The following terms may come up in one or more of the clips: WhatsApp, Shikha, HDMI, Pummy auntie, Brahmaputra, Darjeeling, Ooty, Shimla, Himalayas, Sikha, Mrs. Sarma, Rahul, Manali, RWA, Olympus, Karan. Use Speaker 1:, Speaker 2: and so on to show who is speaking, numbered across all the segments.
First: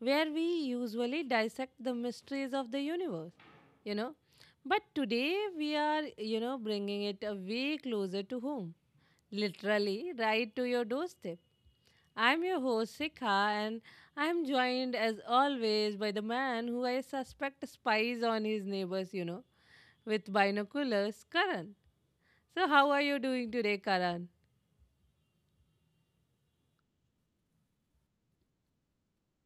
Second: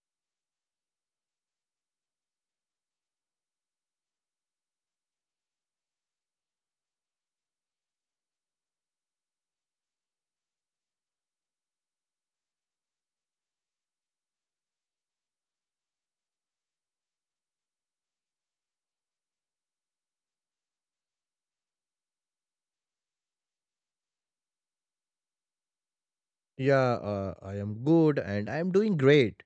Speaker 1: where we usually dissect the mysteries of the universe, you know. But today we are, bringing it a way closer to home, literally right to your doorstep. I'm your host, Sikha, and I'm joined as always by the man who I suspect spies on his neighbors, with binoculars, Karan. So, how are you doing today, Karan?
Speaker 2: Yeah, I am good and I am doing great.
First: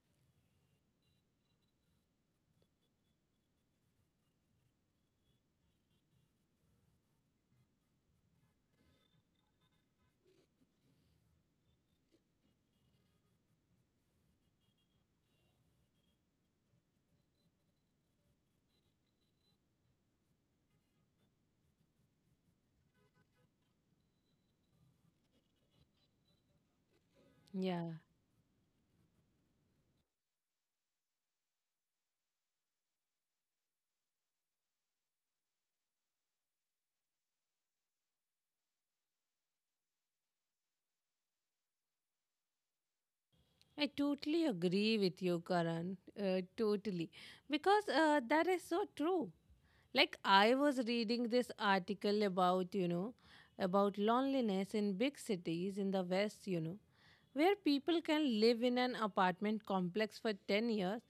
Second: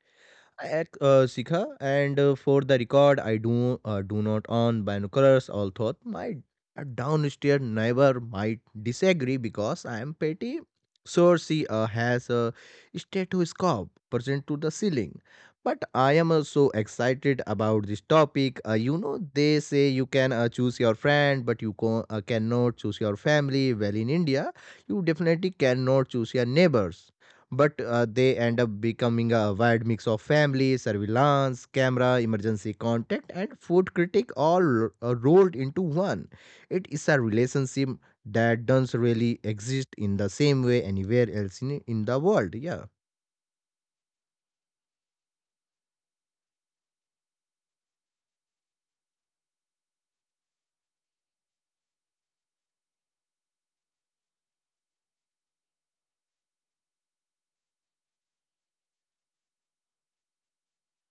Speaker 2: Sikha, and for the record, I do do not own binoculars. Although my downstairs neighbor might disagree because I am petty. So she has a stethoscope present to the ceiling. But I am so excited about this topic. You know, they say you can choose your friend, but you cannot choose your family. Well, in India, you definitely cannot choose your neighbors but
Speaker 1: Yeah.
Speaker 2: they end up becoming a wide mix of family, surveillance, camera, emergency contact, and food critic all rolled into one. It is a relationship that doesn't really exist in the same way anywhere else in the world. Yeah,
Speaker 1: I totally agree with you, Karan. Totally. Because that is so true. Like, I was reading this article about loneliness in big cities in the West, where people can live in an apartment complex for 10 years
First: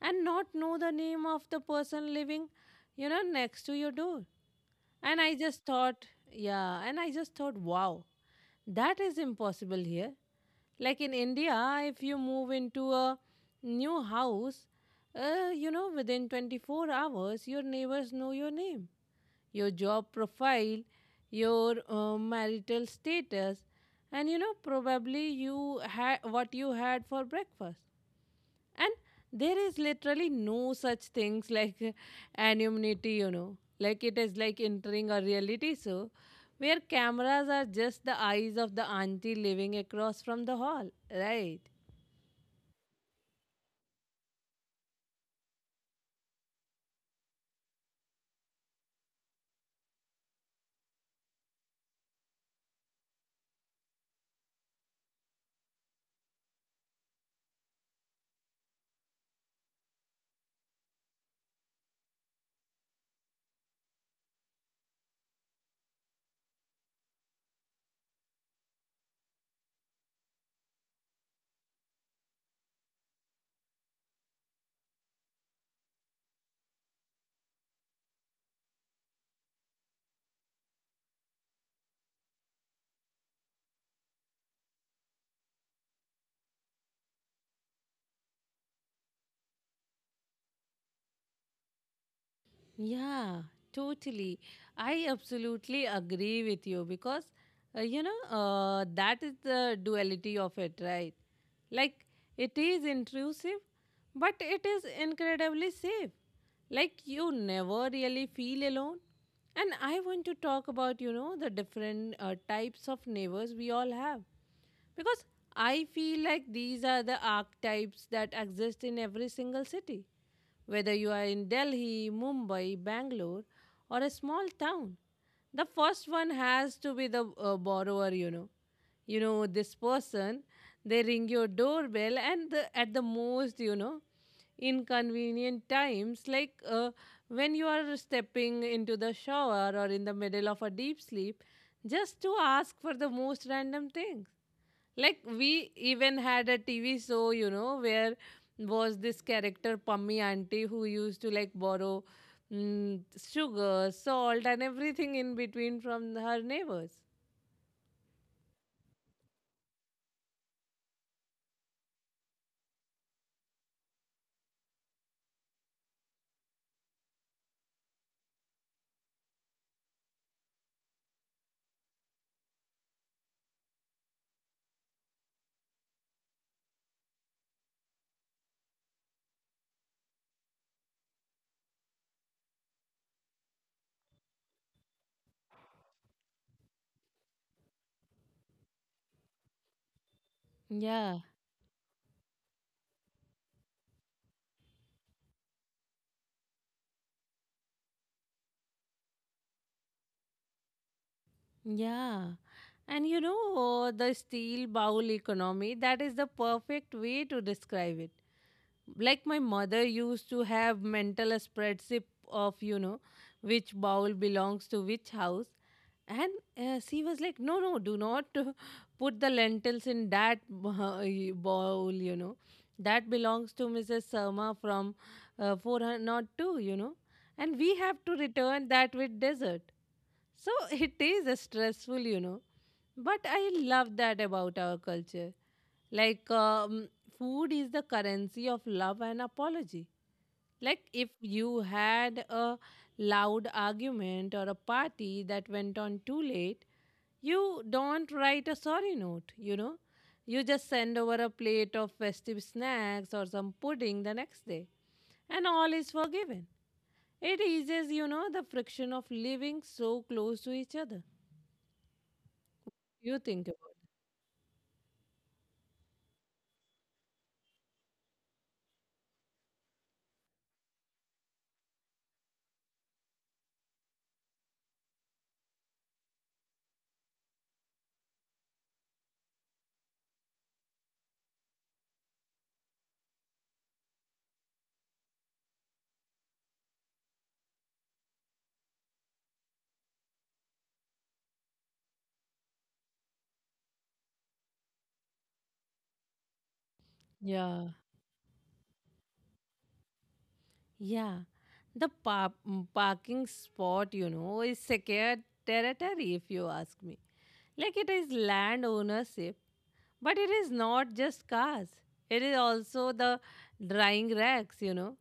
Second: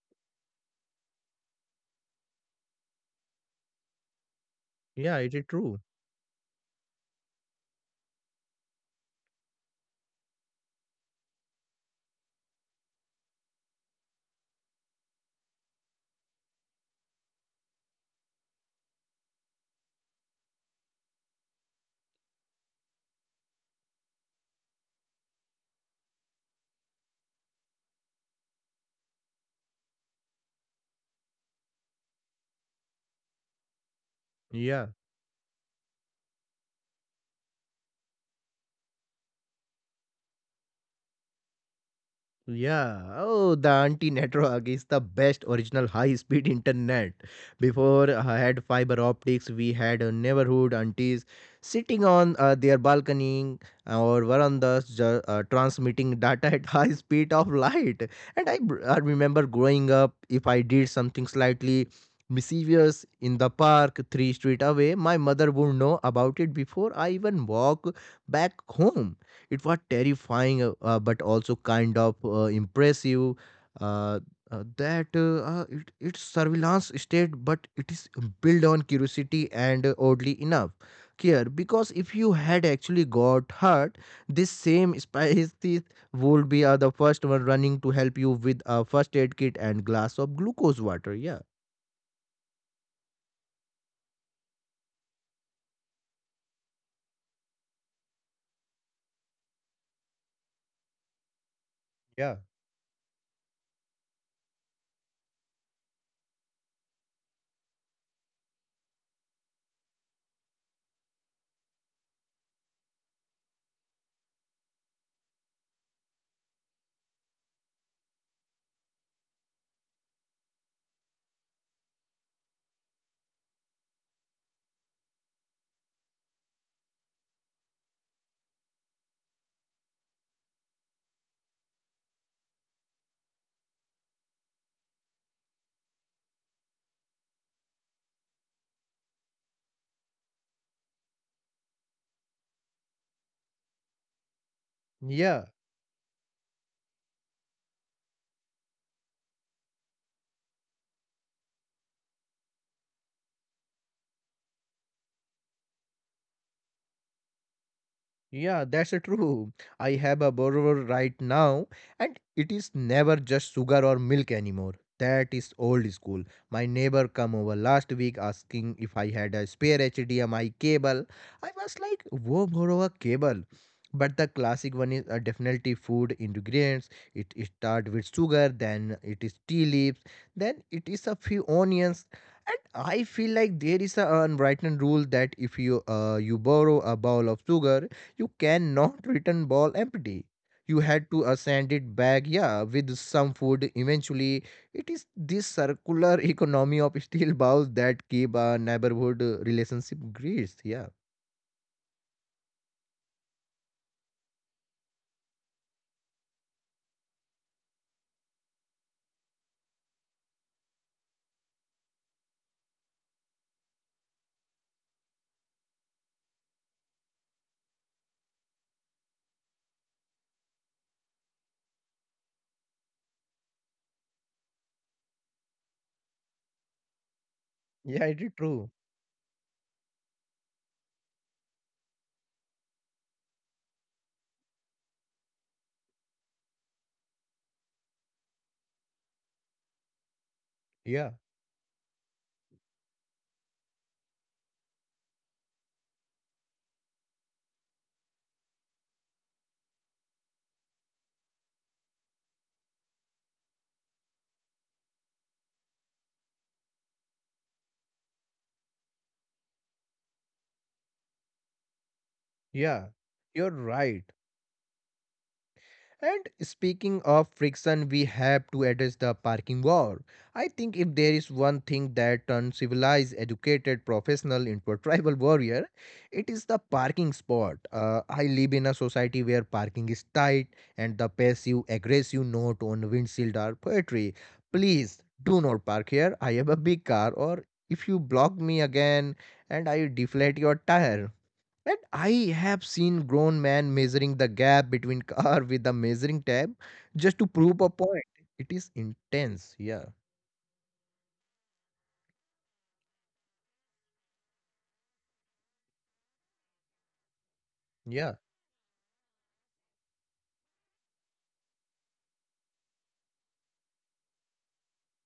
Speaker 1: and not know the name of the person living, next to your door.
Speaker 2: yeah,
Speaker 1: And I
Speaker 2: it is
Speaker 1: just
Speaker 2: true.
Speaker 1: thought, yeah, and I just thought, wow, that is impossible here. Like in India, if you move into a new house, within 24 hours, your neighbors know your name, your job profile, your marital status, and probably you had what you had for breakfast. And there is literally no such things like anonymity. Like it is like
Speaker 2: Yeah.
Speaker 1: entering a reality show where cameras are just the eyes of the auntie living across from the hall, right?
Speaker 2: Yeah. Oh, the Auntie Network is the best original high-speed internet. Before I had fiber optics, we had a neighborhood aunties sitting on their balcony or verandas transmitting data at high speed of light. I remember growing up, if I did something slightly mischievous in the park three street away, my mother would know about it before I even walk back home. It was terrifying, but also kind of impressive. Uh, it's surveillance state, but it is built on curiosity and oddly enough care. Because if you had actually got hurt, this same spice teeth would be the first one running to help you with a first aid kit and glass of glucose water. Yeah.
Speaker 1: Yeah, totally. I absolutely agree with you because, that is the duality of it, right? Like,
Speaker 2: Yeah,
Speaker 1: it is intrusive, but it is incredibly safe. Like, you never really feel alone. And I want to talk about, the different types of neighbors we all have. Because I feel like these are the archetypes that exist in every single city, whether you are in Delhi, Mumbai, Bangalore, or a small town, the first one has to be the borrower. This person, they ring your doorbell, and at the most, inconvenient times, like when you are stepping into the shower or in the middle of a deep sleep, just to ask for the most random things. Like
Speaker 2: Yeah.
Speaker 1: we even had a TV show, where was this character Pummy auntie who used to like borrow sugar, salt, and everything in between from her neighbors.
Speaker 2: Yeah, that's true. I have a borrower right now, and it is never just sugar or milk anymore. That is old school. My neighbor come over last week asking if I had a spare HDMI cable. I was like, "Wo borrow a cable." But the classic one is definitely food ingredients. It start with sugar, then it is tea leaves, then it is a few onions, and I feel like there is a unwritten rule that if you borrow a bowl of sugar you cannot return ball empty. You had
Speaker 1: Yeah,
Speaker 2: to send it back, yeah, with some food. Eventually, it is this circular economy of steel balls that keep a neighborhood relationship greased. Yeah,
Speaker 1: yeah. And the steel bowl economy, that is the perfect way to describe it. Like my mother used to have mental spreadsheet of, which bowl belongs to which house. And she was like, no, no, do not put the lentils in that bowl. That belongs to Mrs. Sarma from 402. And we have
Speaker 2: yeah,
Speaker 1: to
Speaker 2: it is true.
Speaker 1: return that with dessert. So it is stressful. But I love that about our culture. Like, food is the currency of love and apology. Like,
Speaker 2: Yeah,
Speaker 1: if you had a loud argument or a party that went on too late, you don't write a sorry note, you know. You just send over a plate of festive snacks or some pudding the next day, and all is forgiven. It eases, the friction of living so close to each other.
Speaker 2: yeah,
Speaker 1: You
Speaker 2: you're
Speaker 1: think about
Speaker 2: right. And speaking of friction, we have to address the parking war. I think if there is one thing that turns civilized, educated professional into a tribal warrior, it is the parking spot. I live in a society where parking is tight and the passive aggressive note on windshield are poetry. Please do not park here. I have a big car, or if you block me again and I deflate your tire. And I have seen grown man measuring the gap between car with a measuring tape just to
Speaker 1: it.
Speaker 2: prove a
Speaker 1: Yeah.
Speaker 2: point. It is intense. Yeah,
Speaker 1: Yeah, the parking spot, is secured territory if you ask me. Like it
Speaker 2: Yeah.
Speaker 1: is land ownership, but it is not just cars. It is also the drying racks. you know,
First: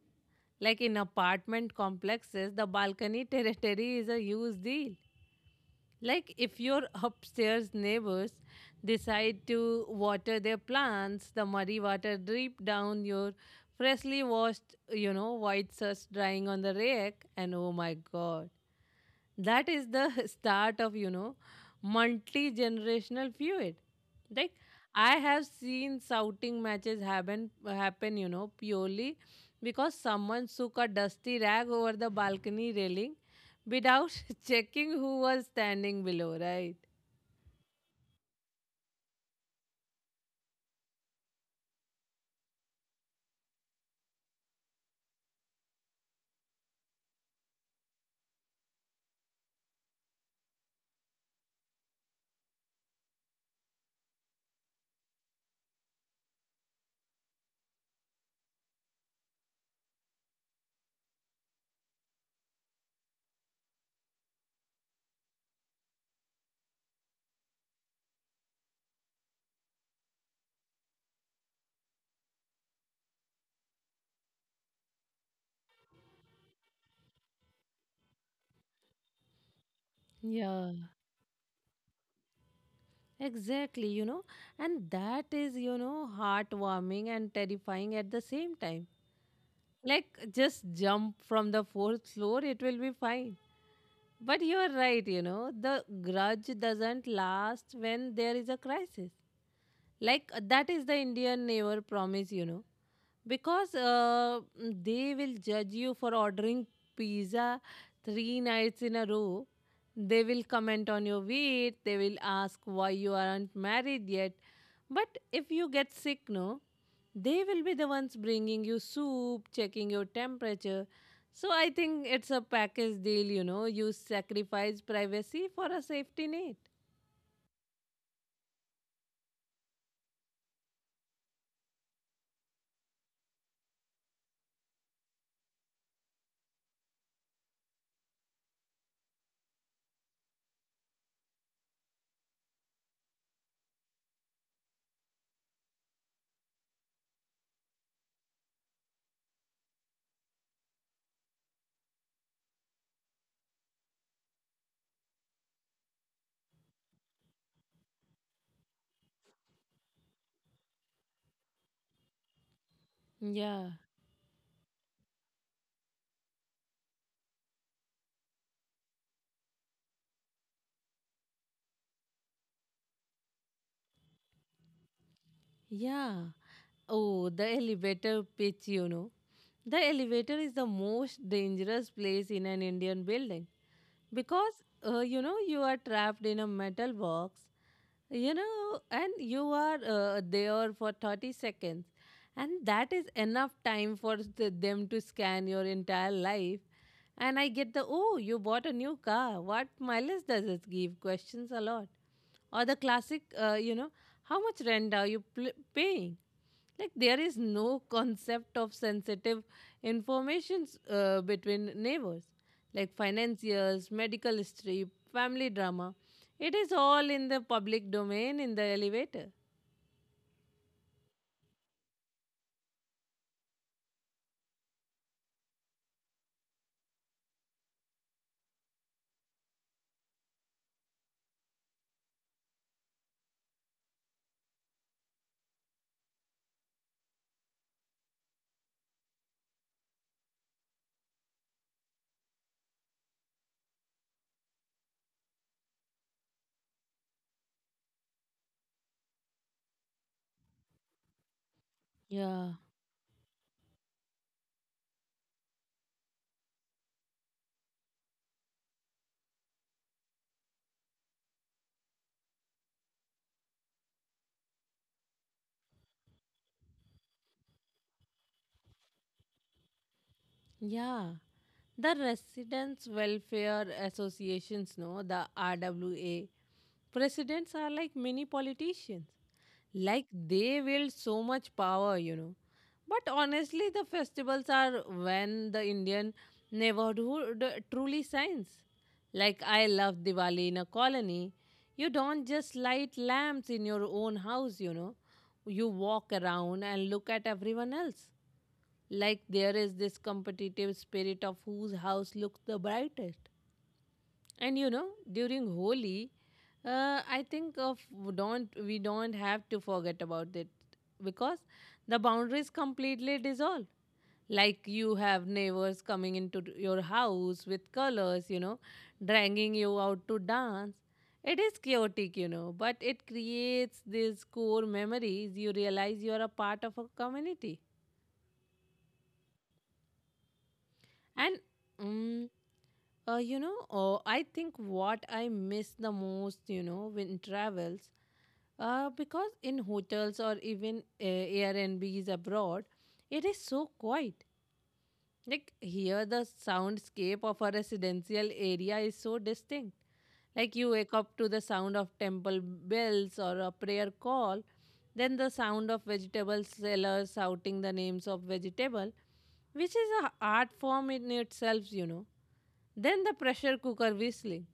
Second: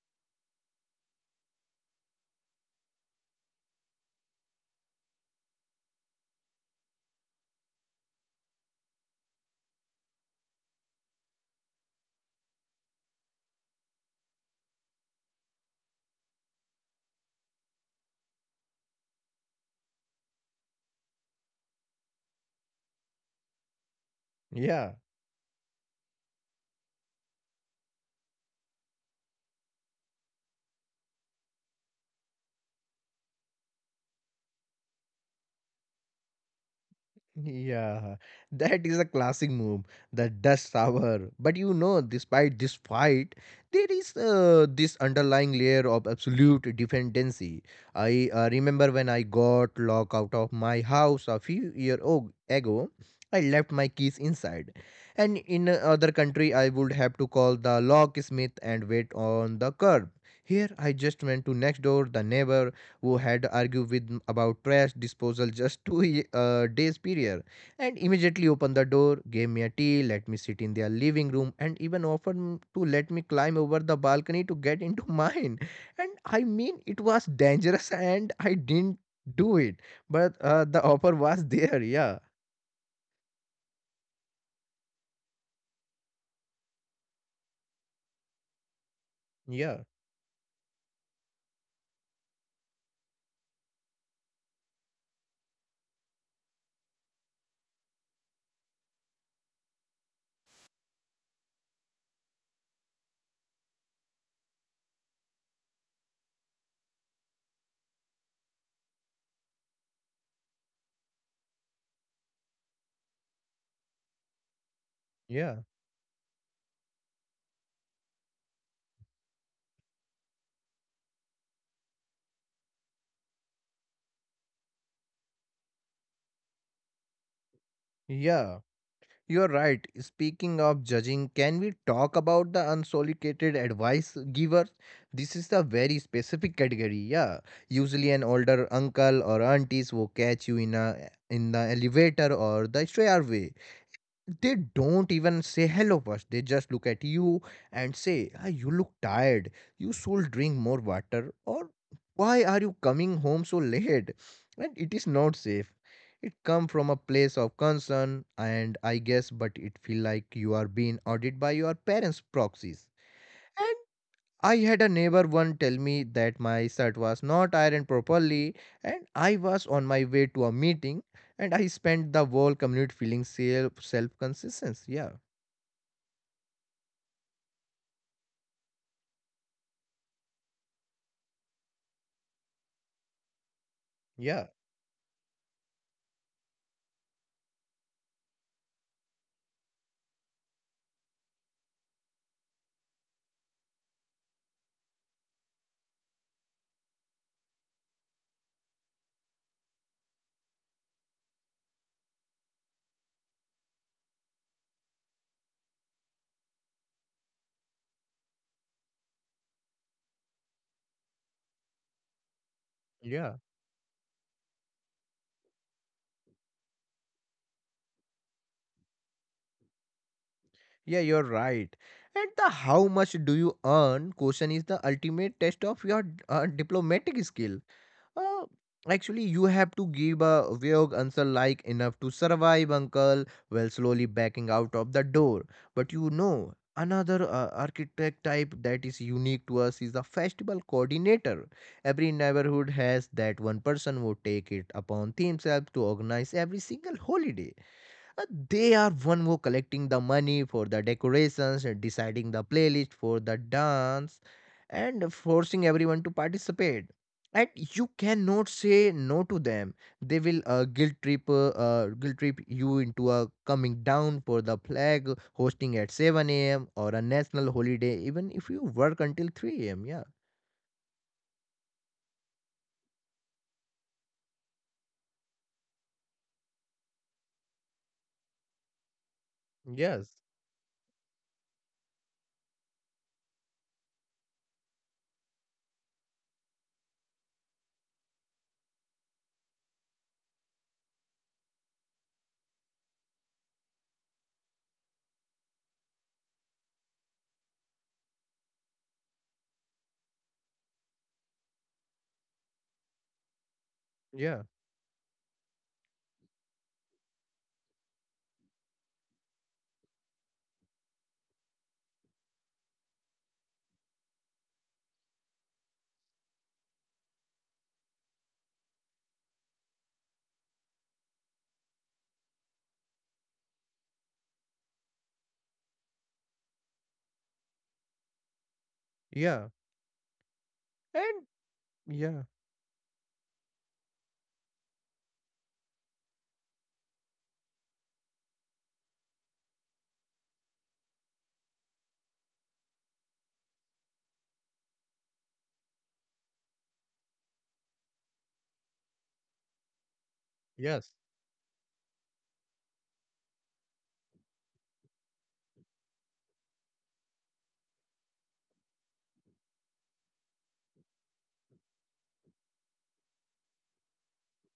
Speaker 1: Like in apartment complexes, the balcony territory is a huge deal. Like if your upstairs neighbors decide to water their plants, the muddy water drip down your freshly washed, white shirts drying on the rack, and oh my god, that is the start of multi-generational feud. Like
Speaker 2: Yeah.
Speaker 1: I have seen shouting matches happen, purely because someone shook a dusty rag over the balcony railing without checking who was standing below, right?
Speaker 2: Yeah, that is a classic move, the dust shower. But you know, despite this fight, there is this underlying layer of absolute dependency. I remember when I got locked out of my house a few year o- ago, I left my keys inside. And in other country, I would have to call the locksmith and wait on the curb. Here, I just went to next door, the neighbor, who had argued about trash disposal just two days prior and immediately opened the door, gave me a tea, let me sit in their living room, and even to let me climb over the balcony to get into mine. And I mean, it was dangerous and I didn't do it, but
Speaker 1: Yeah,
Speaker 2: the offer was there. Yeah,
Speaker 1: exactly, and that is, heartwarming and terrifying at the same time.
Speaker 2: yeah,
Speaker 1: Like, just jump from the fourth floor, it will be fine. But you're right, the grudge doesn't last when there is a crisis. Like, that is the Indian neighbor promise. Because they will judge you for ordering pizza 3 nights in a row. They will comment on your weight, they will ask why you aren't married yet. But if
Speaker 2: yeah,
Speaker 1: you get sick, no, they will be the ones bringing you soup, checking your temperature. So I think it's a package deal, you sacrifice privacy for a safety net.
Speaker 2: yeah. You're right. Speaking of judging, can we talk about the unsolicited advice givers? This is a very specific category. Yeah, usually an older uncle or aunties will catch you in the elevator or the stairway. They don't even say hello first, they just look at you and say, ah, you look tired, you should drink more water, or why are you coming home so late, and it is not safe. It come from a place of concern and I guess, but it feel like you are being audited by your parents proxies.
Speaker 1: Yeah.
Speaker 2: I had a neighbor one tell me that my shirt was not ironed properly and I was on my way to a meeting and I spent the whole commute feeling self consciousness. Yeah.
Speaker 1: Yeah. Oh, the elevator pitch. The elevator is the most dangerous place in an Indian building
Speaker 2: Yeah,
Speaker 1: because you are trapped in a metal box, and you are there for 30 seconds, and that is enough time for them to scan your entire life. And I get the oh you bought a new car what mileage does it give questions a lot, or the classic how much rent are you paying. Like there is no concept of sensitive informations between neighbors, like
Speaker 2: yeah.
Speaker 1: financiers, medical history, family drama. It is all in the public domain in the elevator.
Speaker 2: Yeah, you're right. And the how much do you earn question is the ultimate test of your diplomatic skill. Uh, Actually, you have to give a vague answer like enough to survive, uncle, while slowly backing out of the door. But you know, another architect type that is unique to us is the festival coordinator. Every neighborhood has that one person who take it upon themselves to organize every single holiday. They are one who collecting the money for the decorations, and deciding the
Speaker 1: Yeah.
Speaker 2: playlist for the dance, and forcing everyone to participate. And you cannot say no to them. They will guilt trip you into a coming down for the flag hosting at 7 a.m. or a national holiday, even if you work until 3 a.m. Yeah.
Speaker 1: Yeah. The Residents Welfare Associations, no, the RWA, presidents are like mini politicians. Like
Speaker 2: Yes.
Speaker 1: they wield so much power. But honestly, the festivals are when the Indian neighborhood truly shines. Like I love Diwali in a colony. You don't just light lamps in your own house, you know. You walk around and look at everyone else like there is this competitive spirit of whose house looks the brightest.
Speaker 2: Yeah.
Speaker 1: And during Holi, I think of don't we don't have to forget about it because the boundaries completely dissolve. Like you have neighbors coming into your house with colors, dragging you out to dance. It is chaotic, but it creates these core memories. You realize you are a part of a community.
Speaker 2: Yeah. And
Speaker 1: And
Speaker 2: yeah.
Speaker 1: mm, I think what I miss the most, when travels, because in hotels or even Airbnbs abroad, it is so quiet. Like here, the soundscape of a residential area is so distinct. Like you
Speaker 2: Yes.
Speaker 1: wake up to the sound of temple bells or a prayer call, then the sound of vegetable sellers shouting the names of vegetable which is a art form in itself. Then the pressure cooker whistling.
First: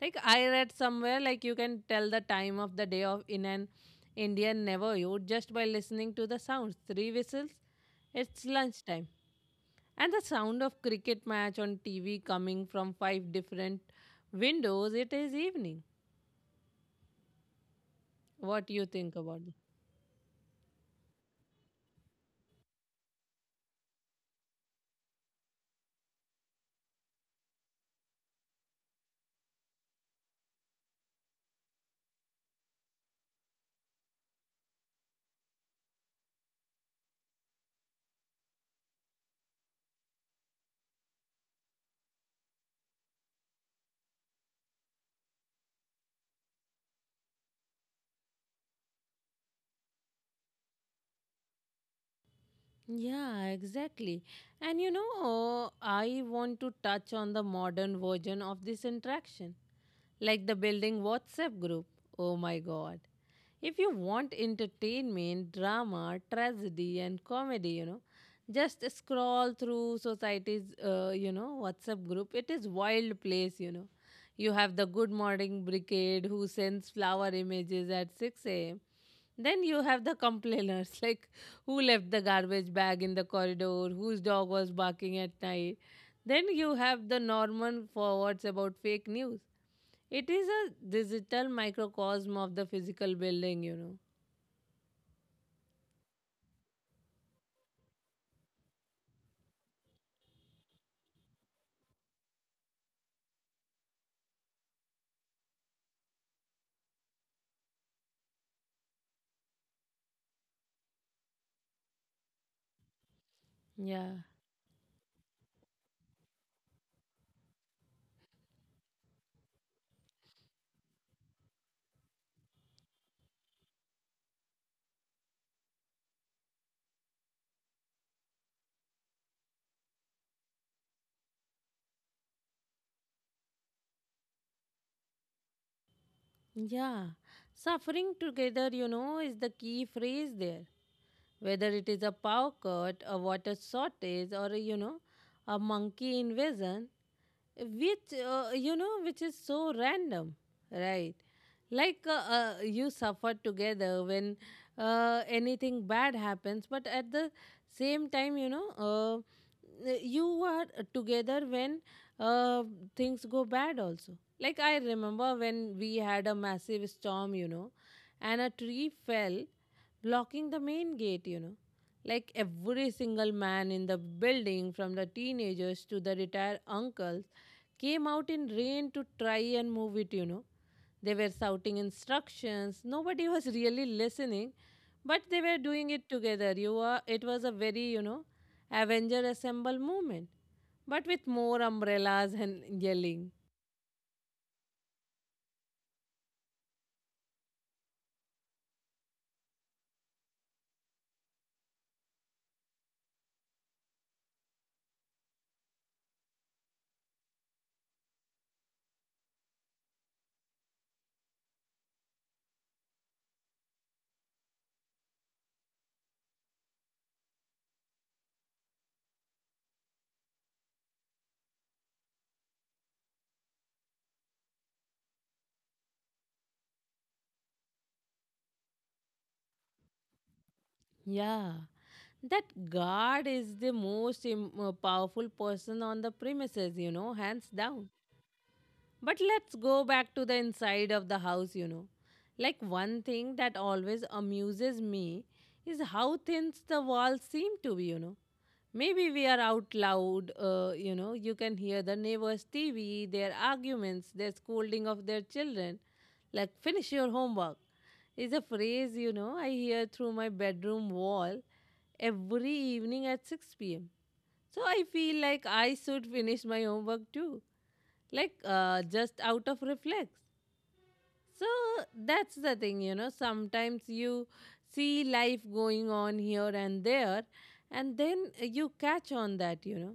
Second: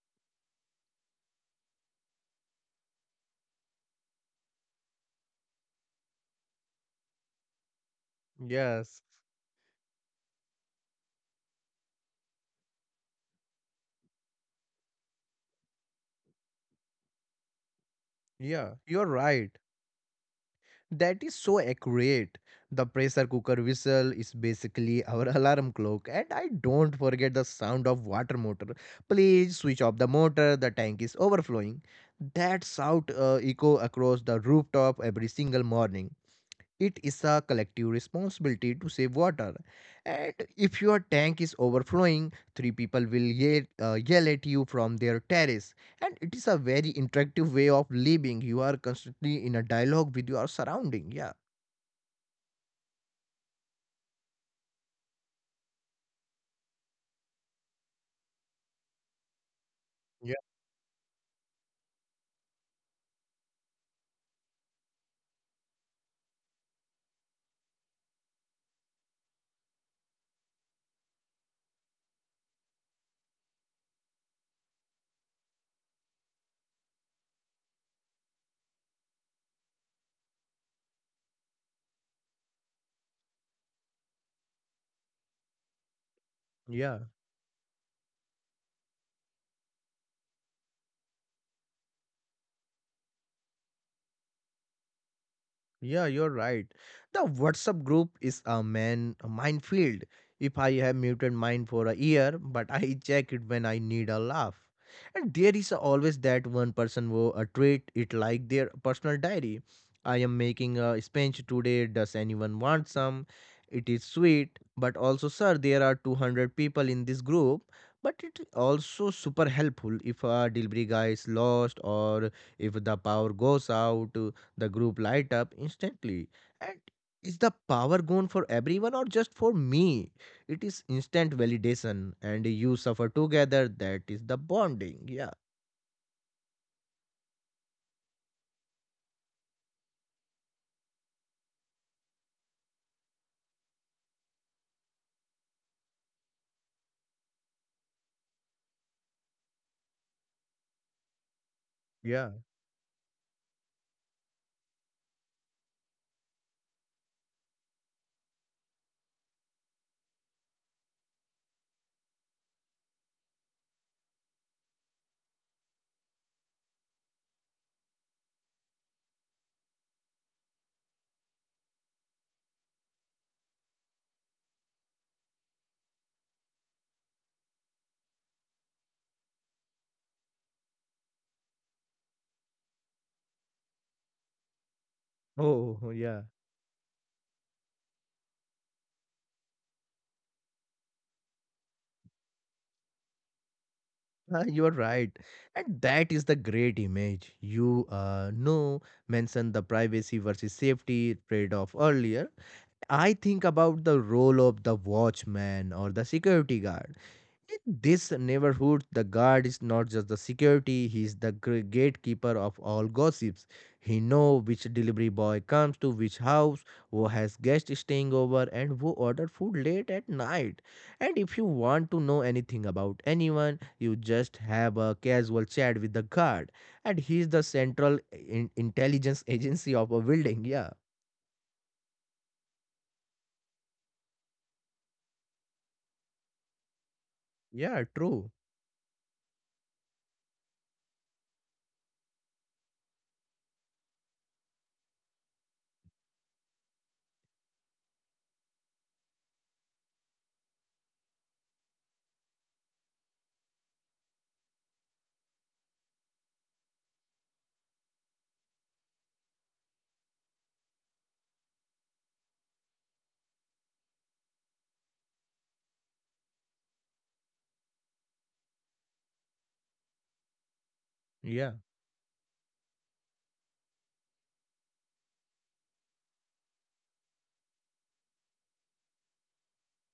Speaker 1: Like I read somewhere, like you can tell the time of the day of in an Indian Navajo just by listening to the sounds. Three whistles, it's
Speaker 2: Yes.
Speaker 1: lunchtime. And the sound of cricket match on TV coming from five different windows, it is evening. What
Speaker 2: Yeah.
Speaker 1: you
Speaker 2: You're
Speaker 1: think about it?
Speaker 2: right. That is so accurate. The pressure cooker whistle is basically our alarm clock, and I don't forget the sound of water motor. Please switch off the motor, the tank is overflowing. That shout echo across the rooftop every single morning. It is a collective responsibility to save water. And if your tank is overflowing, three people will yell at you from their terrace. And it is a very interactive way of living. You are constantly in a dialogue with your surrounding. Yeah.
Speaker 1: Yeah, exactly. And I want to touch on the modern version of this interaction,
Speaker 2: Yeah.
Speaker 1: like the building WhatsApp group. Oh my god. If you want entertainment, drama, tragedy, and comedy, just scroll through society's, WhatsApp group. It is wild place, you know. You have the Good Morning Brigade who sends flower images at 6 a.m. Then you have the complainers, like who left the garbage bag in the corridor, whose dog was barking at night. Then you
Speaker 2: Yeah.
Speaker 1: have the Norman forwards about fake news. It is a digital microcosm of the physical building.
Speaker 2: Yeah, you're right. The WhatsApp group is a minefield. If I have muted mine for a year, but I check it when I need a laugh. And there is always that one person who treat it like their personal diary. I am making a sponge today. Does anyone want some? It is
Speaker 1: Yeah.
Speaker 2: sweet, but also, sir, there are 200 people in this group. But it also super helpful if a delivery guy is lost or if the power goes out the group light up instantly. And is the power gone for everyone or just for me? It is instant validation, and you suffer together. That is the bonding. Yeah.
Speaker 1: Yeah. Suffering together, is the key phrase there. Whether it is a power cut, a water shortage, or a monkey invasion, which is so random, right? Like
Speaker 2: Yeah.
Speaker 1: you suffer together when anything bad happens, but at the same time, you are together when uh, things go bad also. Like I remember when we had a massive storm, and a tree fell, blocking the main gate. Like every single man in the building, from the teenagers to the retired uncles, came out in rain to try and move it. They were shouting instructions. Nobody was really listening, but they were
Speaker 2: Oh,
Speaker 1: doing it
Speaker 2: yeah.
Speaker 1: together. It was a very, Avenger Assemble movement, but with more umbrellas and yelling.
Speaker 2: Ah, you are right. And that is the great image. You know, mentioned the privacy versus safety trade off earlier. I think about the role of the watchman or the security guard. In this neighborhood, the guard is not just the security, he is the gatekeeper of all gossips. He know which delivery boy comes to which house, who has guests staying over, and who order food late at night. And if you want to know anything about anyone, you just have a casual chat with the guard. And he is the central intelligence agency of a building. Yeah,
Speaker 1: Yeah, that guard is the most powerful person on the premises, hands
Speaker 2: yeah,
Speaker 1: down.
Speaker 2: true.
Speaker 1: But let's go back to the inside of the house. Like one thing that always amuses me is how thin the walls seem to be. Maybe we are out loud, you can hear the neighbors' TV, their arguments, their scolding of their children. Like, finish your homework is a phrase, I hear through my bedroom wall every evening at 6 p.m. So I feel like I should finish my homework too, like just out of reflex. So
Speaker 2: Yeah.
Speaker 1: that's the thing. Sometimes you see life going on here and there, and then you catch on that, you know.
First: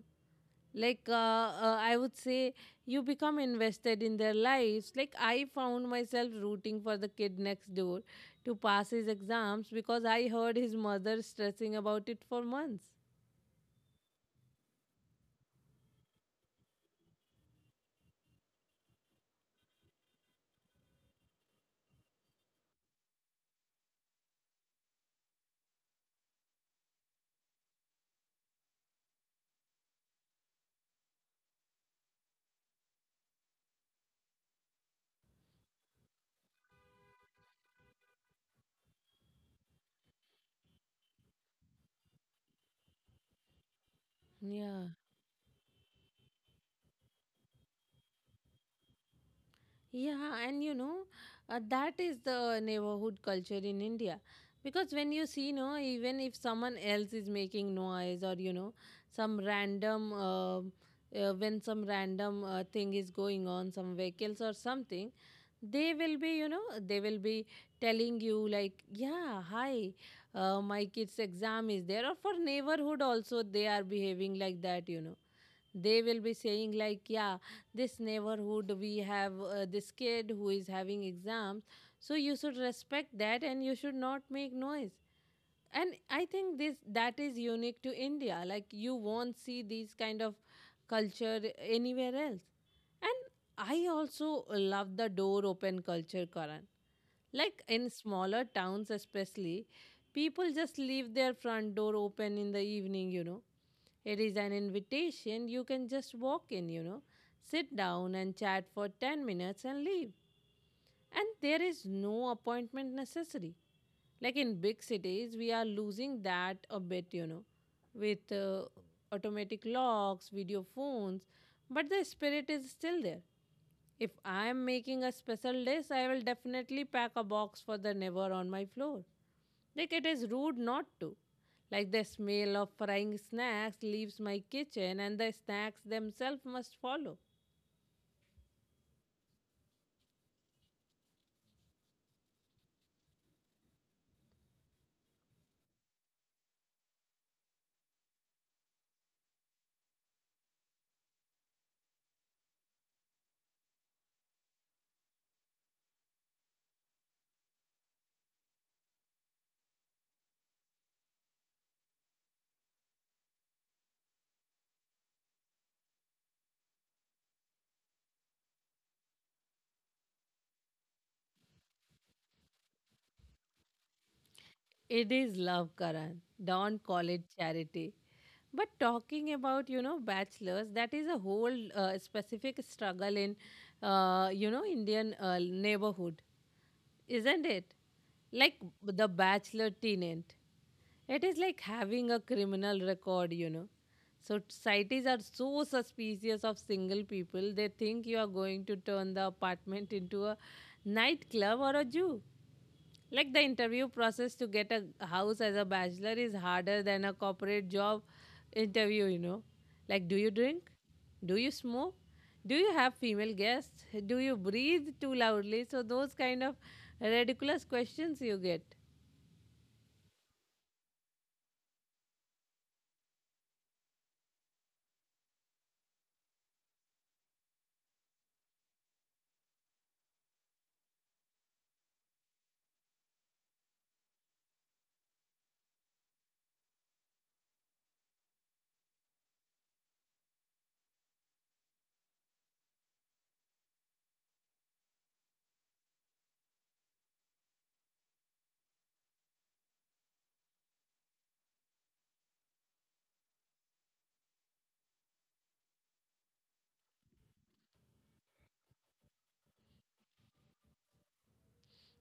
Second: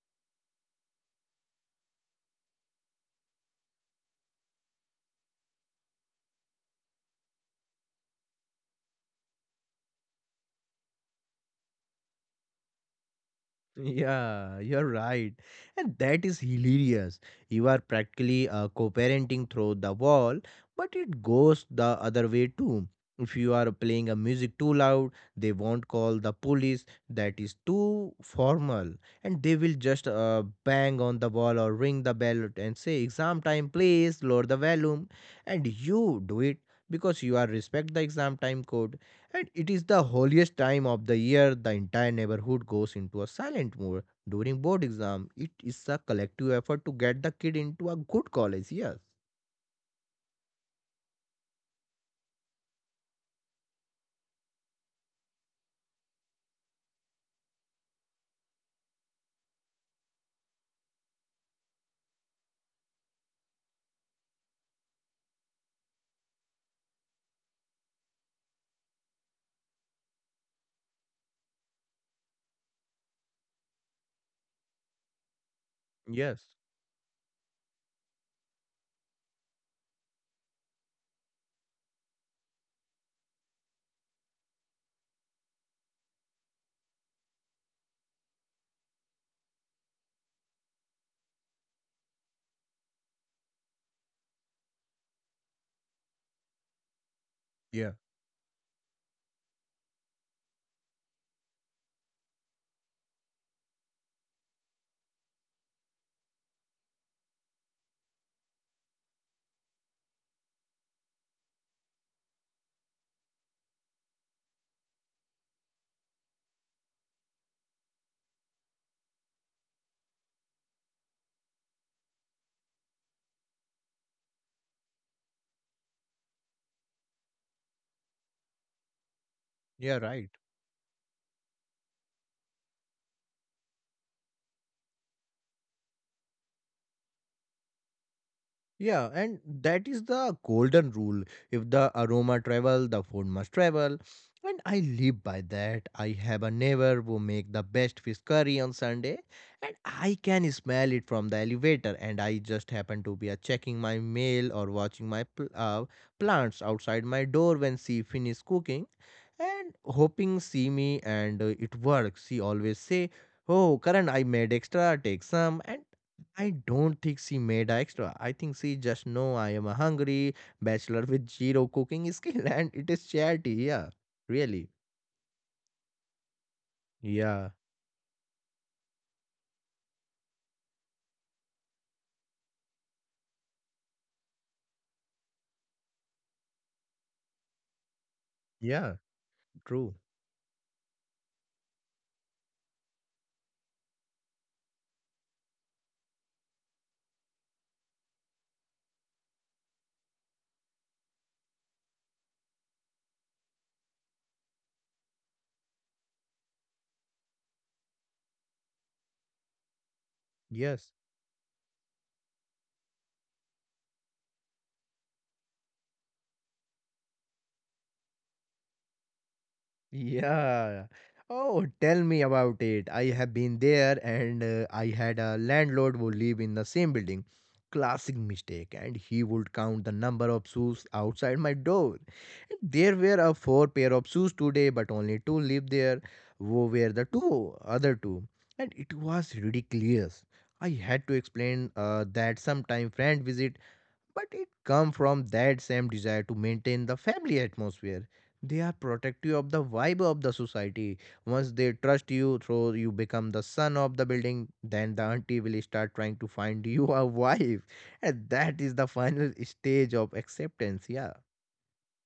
Speaker 1: I would say, you become invested in their lives. Like I found myself rooting for the kid next door to pass his exams because I heard his mother stressing about it for months.
Speaker 2: Yeah, you're right. And that is hilarious. You are practically co parenting through the wall, but it goes the other way too. If you are playing a music too loud, they won't call the police. That is too formal. And they will just bang on the wall or ring the bell and say, Exam time, please lower the volume. And you do it because you are respect the exam time code and it is the holiest time of the year. The entire neighborhood goes into a silent mode during board
Speaker 1: Yeah,
Speaker 2: exam. It is a collective effort to get the kid into a good college. Yes.
Speaker 1: yeah, and that is the neighborhood culture in India. Because when you see, no, even if someone else is making noise or, you know, some random, uh, some random thing is going on, some vehicles or something, they will be, you know, they will be telling you, like, yeah, hi, my kid's exam is there. Or for neighborhood also, they are behaving like that, you know, they will be
Speaker 2: Yes.
Speaker 1: saying like, yeah, this neighborhood we have this kid who is having exams, so you should respect that and you should not make noise. And I think this that is unique to India. Like, you won't see these kind of culture anywhere else. And I also love the door open culture, Karan. Like
Speaker 2: Yeah.
Speaker 1: in smaller towns especially, people just leave their front door open in the evening, you know, it is an invitation. You can just walk in, you know, sit down and chat for 10 minutes and leave, and there is no appointment necessary. Like in big cities we are losing that a bit, you know, with automatic locks, video phones, but the spirit is still there. If I am making a special dish, I will definitely pack a box for the never on my floor, like
Speaker 2: Yeah.
Speaker 1: it is
Speaker 2: Right.
Speaker 1: rude not to. Like the smell of frying snacks leaves my kitchen and the snacks themselves must follow.
Speaker 2: Yeah, and that is the golden rule. If the aroma travel, the food must travel. And I live by that. I have a neighbor who make the best fish curry on Sunday, and I can smell it from the elevator. And I just happen to be checking my mail or watching my plants outside my door when she finish cooking, and hoping see me. And it works. She always say, "Oh, Karan, I made extra. Take some." And I don't think she made a extra. I think she just know I am a hungry bachelor with zero cooking skill and it is charity. Yeah, really.
Speaker 1: It is love, Karan. Don't call it
Speaker 2: Yeah,
Speaker 1: charity. But talking about, you know, bachelors, that is a whole specific struggle in, you know, Indian neighborhood, isn't it? Like
Speaker 2: yeah,
Speaker 1: the bachelor
Speaker 2: true.
Speaker 1: tenant. It is like having a criminal record, you know. So societies are so suspicious of single people, they think you are going to turn the apartment into a nightclub or a zoo. Like the interview process to get a house as a bachelor is harder than a corporate job interview, you know. Like, do you drink?
Speaker 2: Yes.
Speaker 1: Do you smoke? Do you have female guests? Do you breathe too loudly? So, those kind of ridiculous questions you get.
Speaker 2: Yeah. Oh, tell me about it. I have been there and I had a landlord who lived in the same building. Classic mistake. And he would count the number of shoes outside my door. There were a four pair of shoes today, but only two lived there. Who were the two other two? And it was ridiculous. I had to explain that sometime friend visit, but it come from that same desire to maintain the family atmosphere. They are protective of the vibe of the society. Once they trust you, so you become the son of the building, then the auntie will start trying to find you a wife, and that is the final stage of acceptance. Yeah,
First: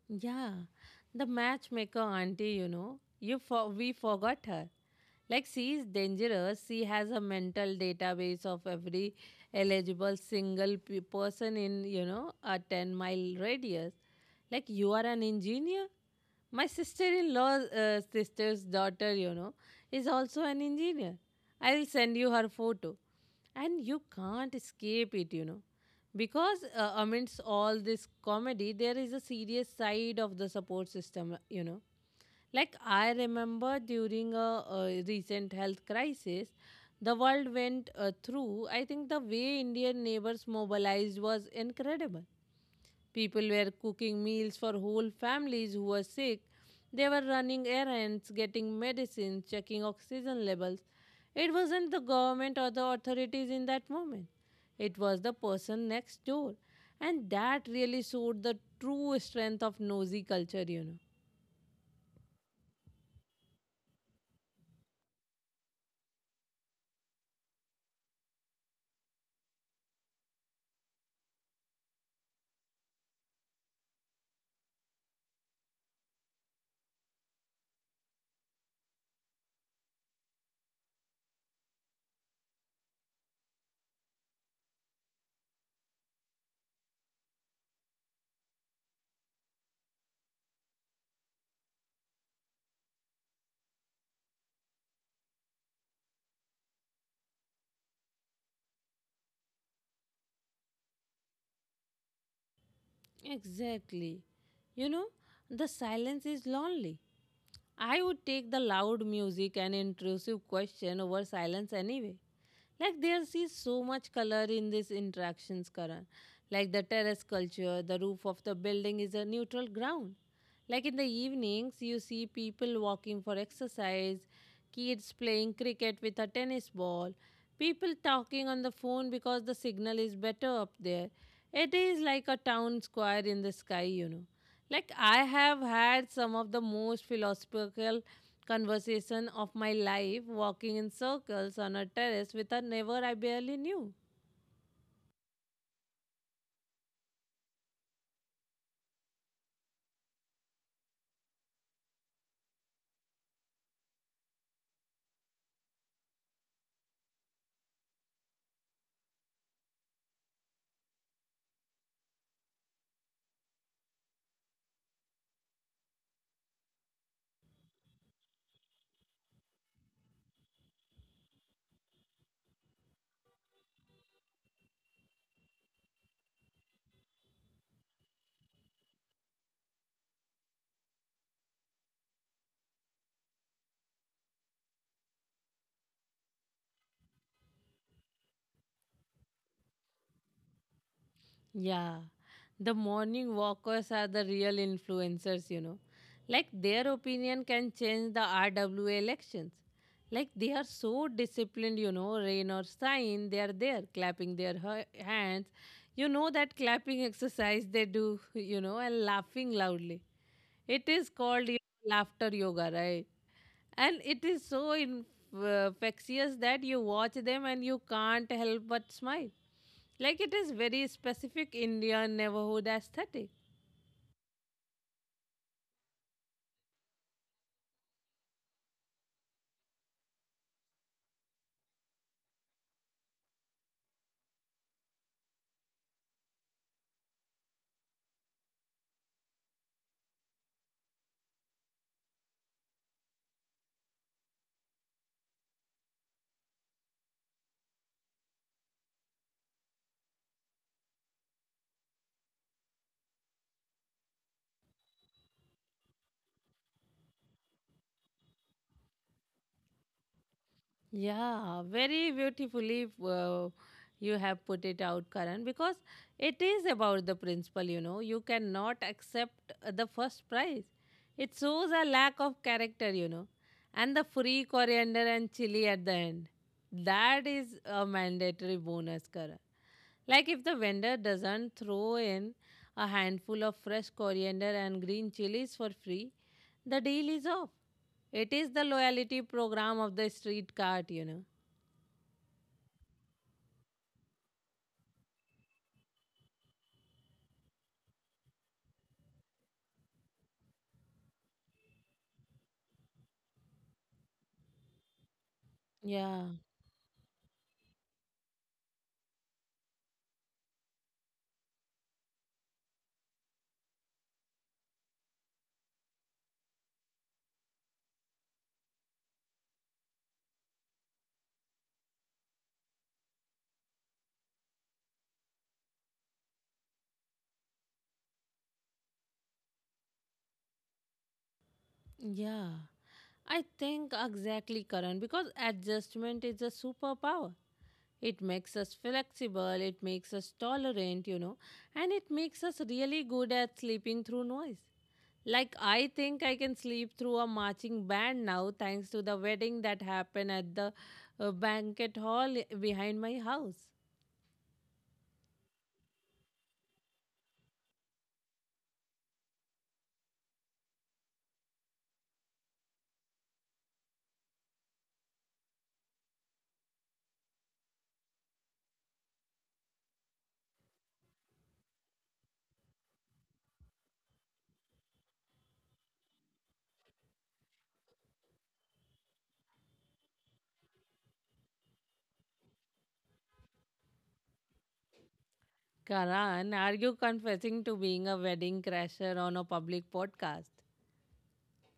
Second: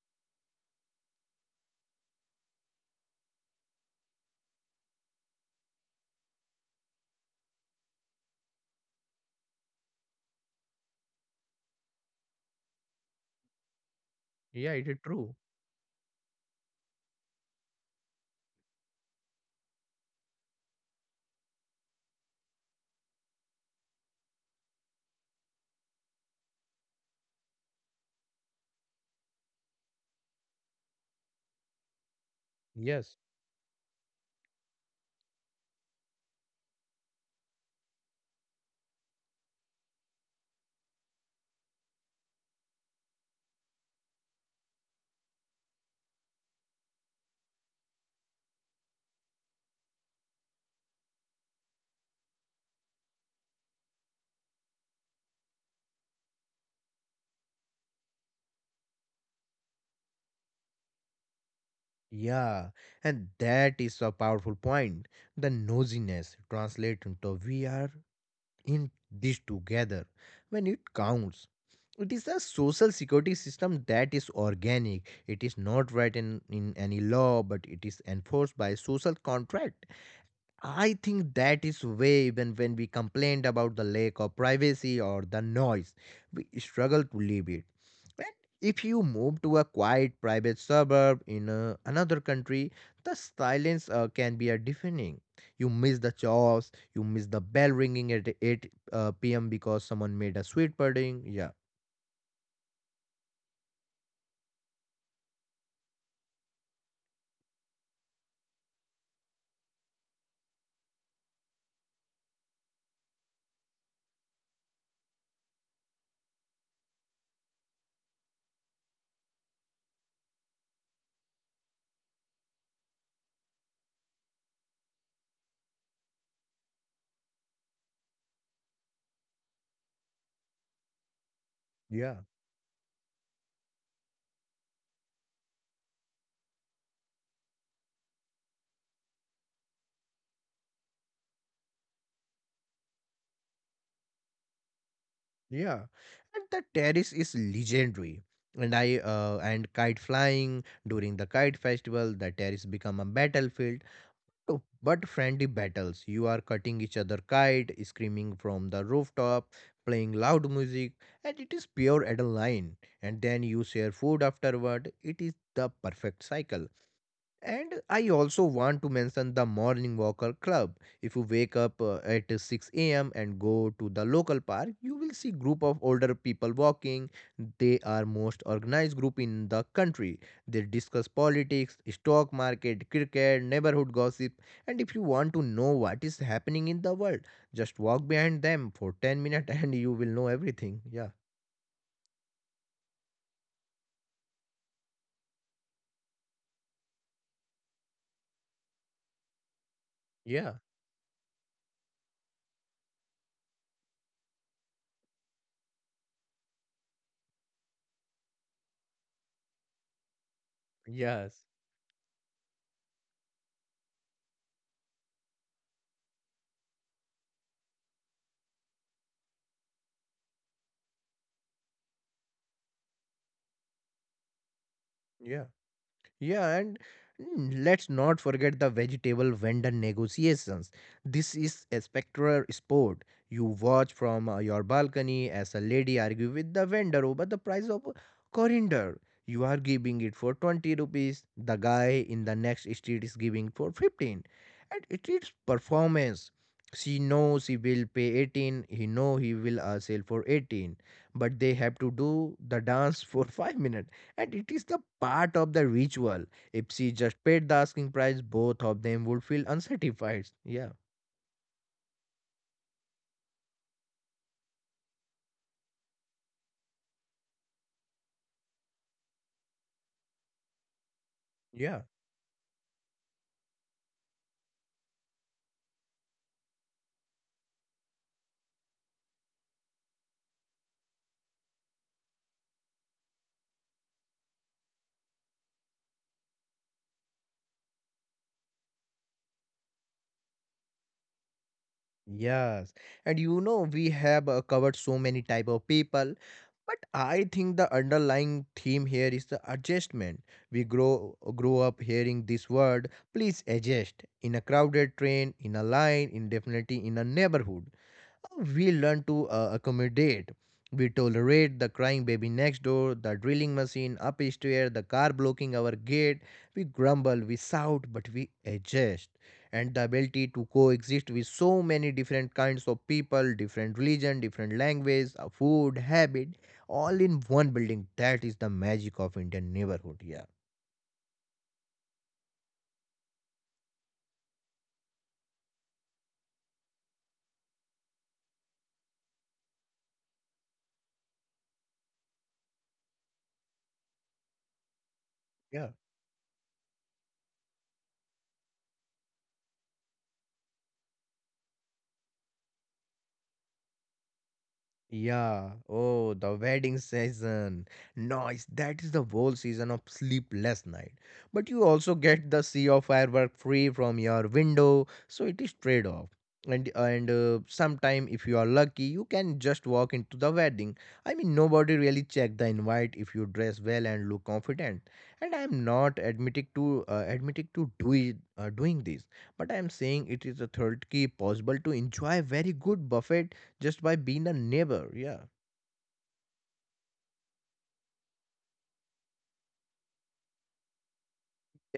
Speaker 1: Yeah, the matchmaker auntie, you know, you for we forgot her. Like she is dangerous. She has a mental database of every eligible single person in, you know, a 10 mile radius. Like
Speaker 2: yeah, it
Speaker 1: you
Speaker 2: is
Speaker 1: are an
Speaker 2: true.
Speaker 1: engineer. My sister-in-law's sister's daughter, you know, is also an engineer. I will send you her photo, and you can't escape it, you know. Because amidst all this comedy, there is a serious side of the support system, you know. Like
Speaker 2: Yes.
Speaker 1: I remember during a recent health crisis, the world went through. I think the way Indian neighbors mobilized was incredible. People were cooking meals for whole families who were sick. They were running errands, getting medicines, checking oxygen levels. It wasn't the government or the authorities in that moment. It was the person next door. And that really showed the true strength of nosy culture, you know.
Speaker 2: Yeah, and that is a powerful point. The nosiness translate into we are in this together when it counts. It is a social security system that is organic. It is not written in any law, but it is enforced by social contract. I think that is way when we complained about the lack of privacy or the noise, we struggle to leave it. But if you move to a quiet private suburb in another country, the silence can be a deafening. You miss the chores, you miss the bell ringing at 8 p.m. because someone made a sweet pudding. Yeah,
Speaker 1: Exactly. You know, the silence is lonely. I would take the loud music and intrusive question over silence anyway. Like there is so much color in these interactions, Karan. Like the terrace culture, the roof of the building is a neutral ground. Like in the evenings, you see people walking for exercise, kids playing cricket with a tennis ball, people talking on the phone because the signal is better up there. It is
Speaker 2: yeah.
Speaker 1: like a town square in the sky, you know. Like I have had some of the most philosophical conversation of my life walking in circles on a terrace with a neighbor I barely knew.
Speaker 2: Yeah, and the terrace is legendary. And I and kite flying during the kite festival, the terrace become a battlefield. Oh, but friendly battles. You are cutting each other kite, screaming from the rooftop, playing loud music, and it is pure adrenaline. And then you share food afterward. It is the perfect cycle. And I also want to mention the Morning Walker Club. If you wake up at 6 a.m. and go to the local park, you will see group of older people walking. They are most organized group in the country. They discuss politics, stock market, cricket, neighborhood gossip, and if you want to know what is happening in the world, just walk behind them for 10 minutes and you will know everything. Yeah.
Speaker 1: Yeah, the morning walkers are the real influencers, you know. Like their opinion can change the RWA elections. Like they
Speaker 2: Yeah.
Speaker 1: are so disciplined, you know, rain or shine, they are there clapping their hands. You know that clapping exercise they do, you know, and laughing loudly. It is
Speaker 2: Yes.
Speaker 1: called, you know, laughter yoga, right? And it is so infectious that you watch them and you can't help but smile. Like it is very specific Indian neighborhood aesthetic.
Speaker 2: Yeah. Yeah, and let's not forget the vegetable vendor negotiations. This is a spectral sport. You watch from your balcony as a lady argue with the vendor over the price of coriander. You are giving it for 20 rupees. The guy in the next street is giving for 15. And it is performance. She knows he will pay 18. He know he will sell for 18. But they have to do the dance for 5 minutes, and it is the part of the ritual. If she just paid the asking price, both of them would feel unsatisfied. Yeah,
Speaker 1: Yeah, very beautifully you have put it out, Karan, because it is about the principle, you know. You cannot accept the first prize. It shows
Speaker 2: yeah,
Speaker 1: a lack of character, you know. And the free coriander and chili at the end. That is a mandatory bonus, Karan. Like if the vendor doesn't throw in a handful of fresh coriander and green chilies for free, the deal is off. It is the loyalty program of the street cart, you know.
Speaker 2: yes. And you know, we have covered so many type of people, but I think the underlying theme here is the adjustment. We grow up hearing this word, please adjust in a crowded train, in a line,
Speaker 1: Yeah,
Speaker 2: in definitely in a neighborhood. We learn to accommodate. We tolerate the crying baby next door, the drilling machine upstairs, the car blocking our gate. We grumble, we shout, but we adjust. And the ability to coexist with so many different kinds of people, different religion, different language, food, habit, all in one building. That is the magic of Indian neighborhood.
Speaker 1: yeah. I think exactly, Karan, because adjustment is a superpower. It makes us flexible, it makes us tolerant, you know, and it makes us really good at sleeping through noise. Like,
Speaker 2: Yeah.
Speaker 1: I think I can sleep through a marching band now thanks to the wedding that happened at the banquet hall behind my house.
Speaker 2: Yeah. Oh, the wedding season. Nice. That is the whole season of sleepless night. But you also get the sea of firework free from your window, so it is trade off. And sometime if you are lucky, you can just walk into the wedding. I mean, nobody really check the invite if you dress well and look confident. And I am not admitting to doing this, but I am saying it is a third key possible to enjoy very good buffet just by being a neighbor. Yeah.
Speaker 1: Karan, are you confessing to being a wedding crasher on a public podcast?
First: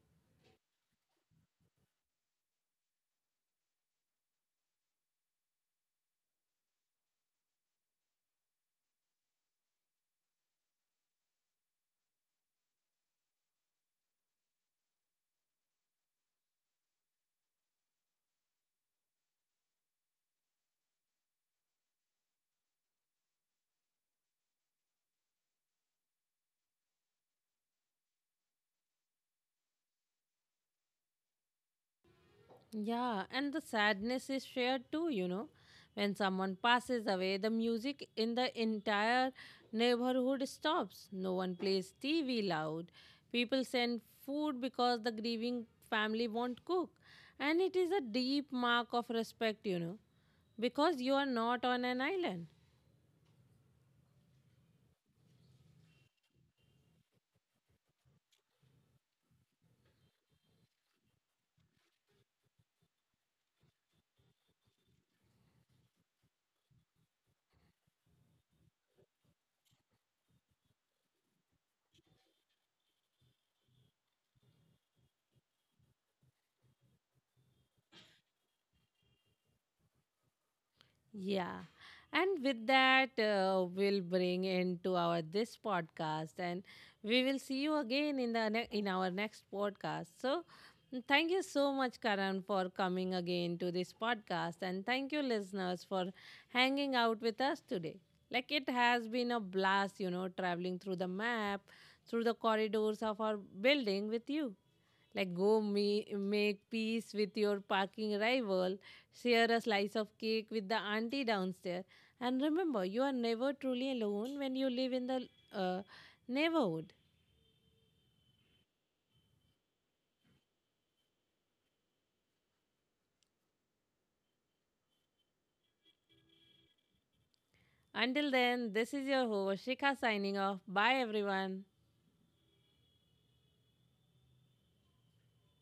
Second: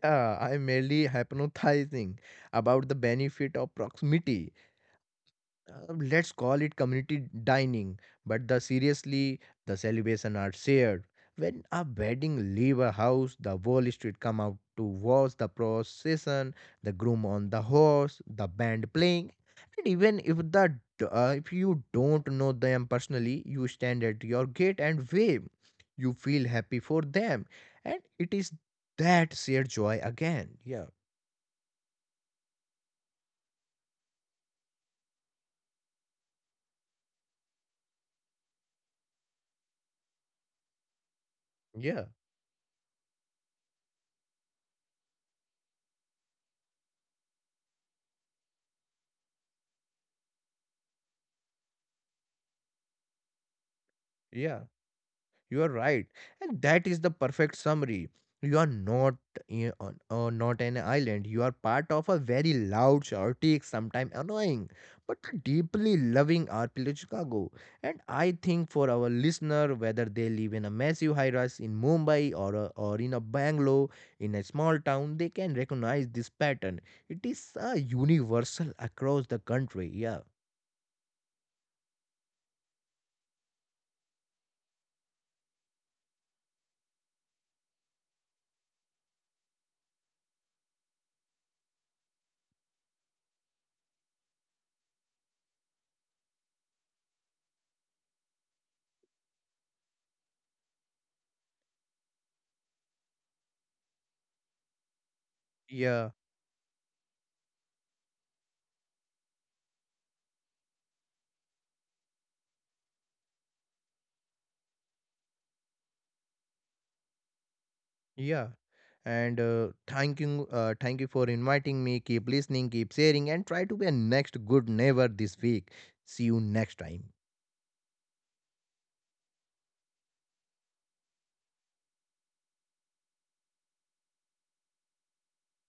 Speaker 2: Yeah, I'm merely hypnotizing about the benefit of proximity. Let's call it community dining, but the seriously, the celebration are shared. When a wedding leave a house, the whole street come out to watch the procession, the groom on the horse, the band playing, and even if if you don't know them personally, you stand at your gate and wave. You feel happy for them, and it is that shared joy again. Yeah,
Speaker 1: Yeah, and the sadness is shared too, you know. When someone passes away, the music in the entire neighborhood stops. No one plays
Speaker 2: yeah,
Speaker 1: TV loud. People send food because the grieving family won't cook. And it is a deep mark of respect, you know, because you are not on an island.
Speaker 2: yeah. You are right, and that is the perfect summary. You are not I- on not an island. You are part of a very loud, chaotic, sometimes annoying, but deeply loving archipelago Chicago. And I think for our listener, whether they live in a massive high-rise in Mumbai or in a Bangalore, in a small town, they can recognize this pattern. It is universal across the country. Yeah.
Speaker 1: Yeah. And with that, we'll bring into our this podcast, and we will see you again in the in our next podcast. So, thank you so much, Karan, for coming again to this podcast, and thank you, listeners, for hanging out with us today. Like it has been a blast, you know, traveling through the map, through the corridors of our building with you. Like,
Speaker 2: Yeah.
Speaker 1: make peace with your parking rival, share a slice of cake with the auntie downstairs, and remember, you are never truly alone when you live in the uh, neighborhood.
Speaker 2: Yeah. And thank you for inviting me. Keep listening, keep sharing, and try to be a next good neighbor this week. See you next time.
Speaker 1: Until then, this is your host, Shikha, signing off. Bye, everyone.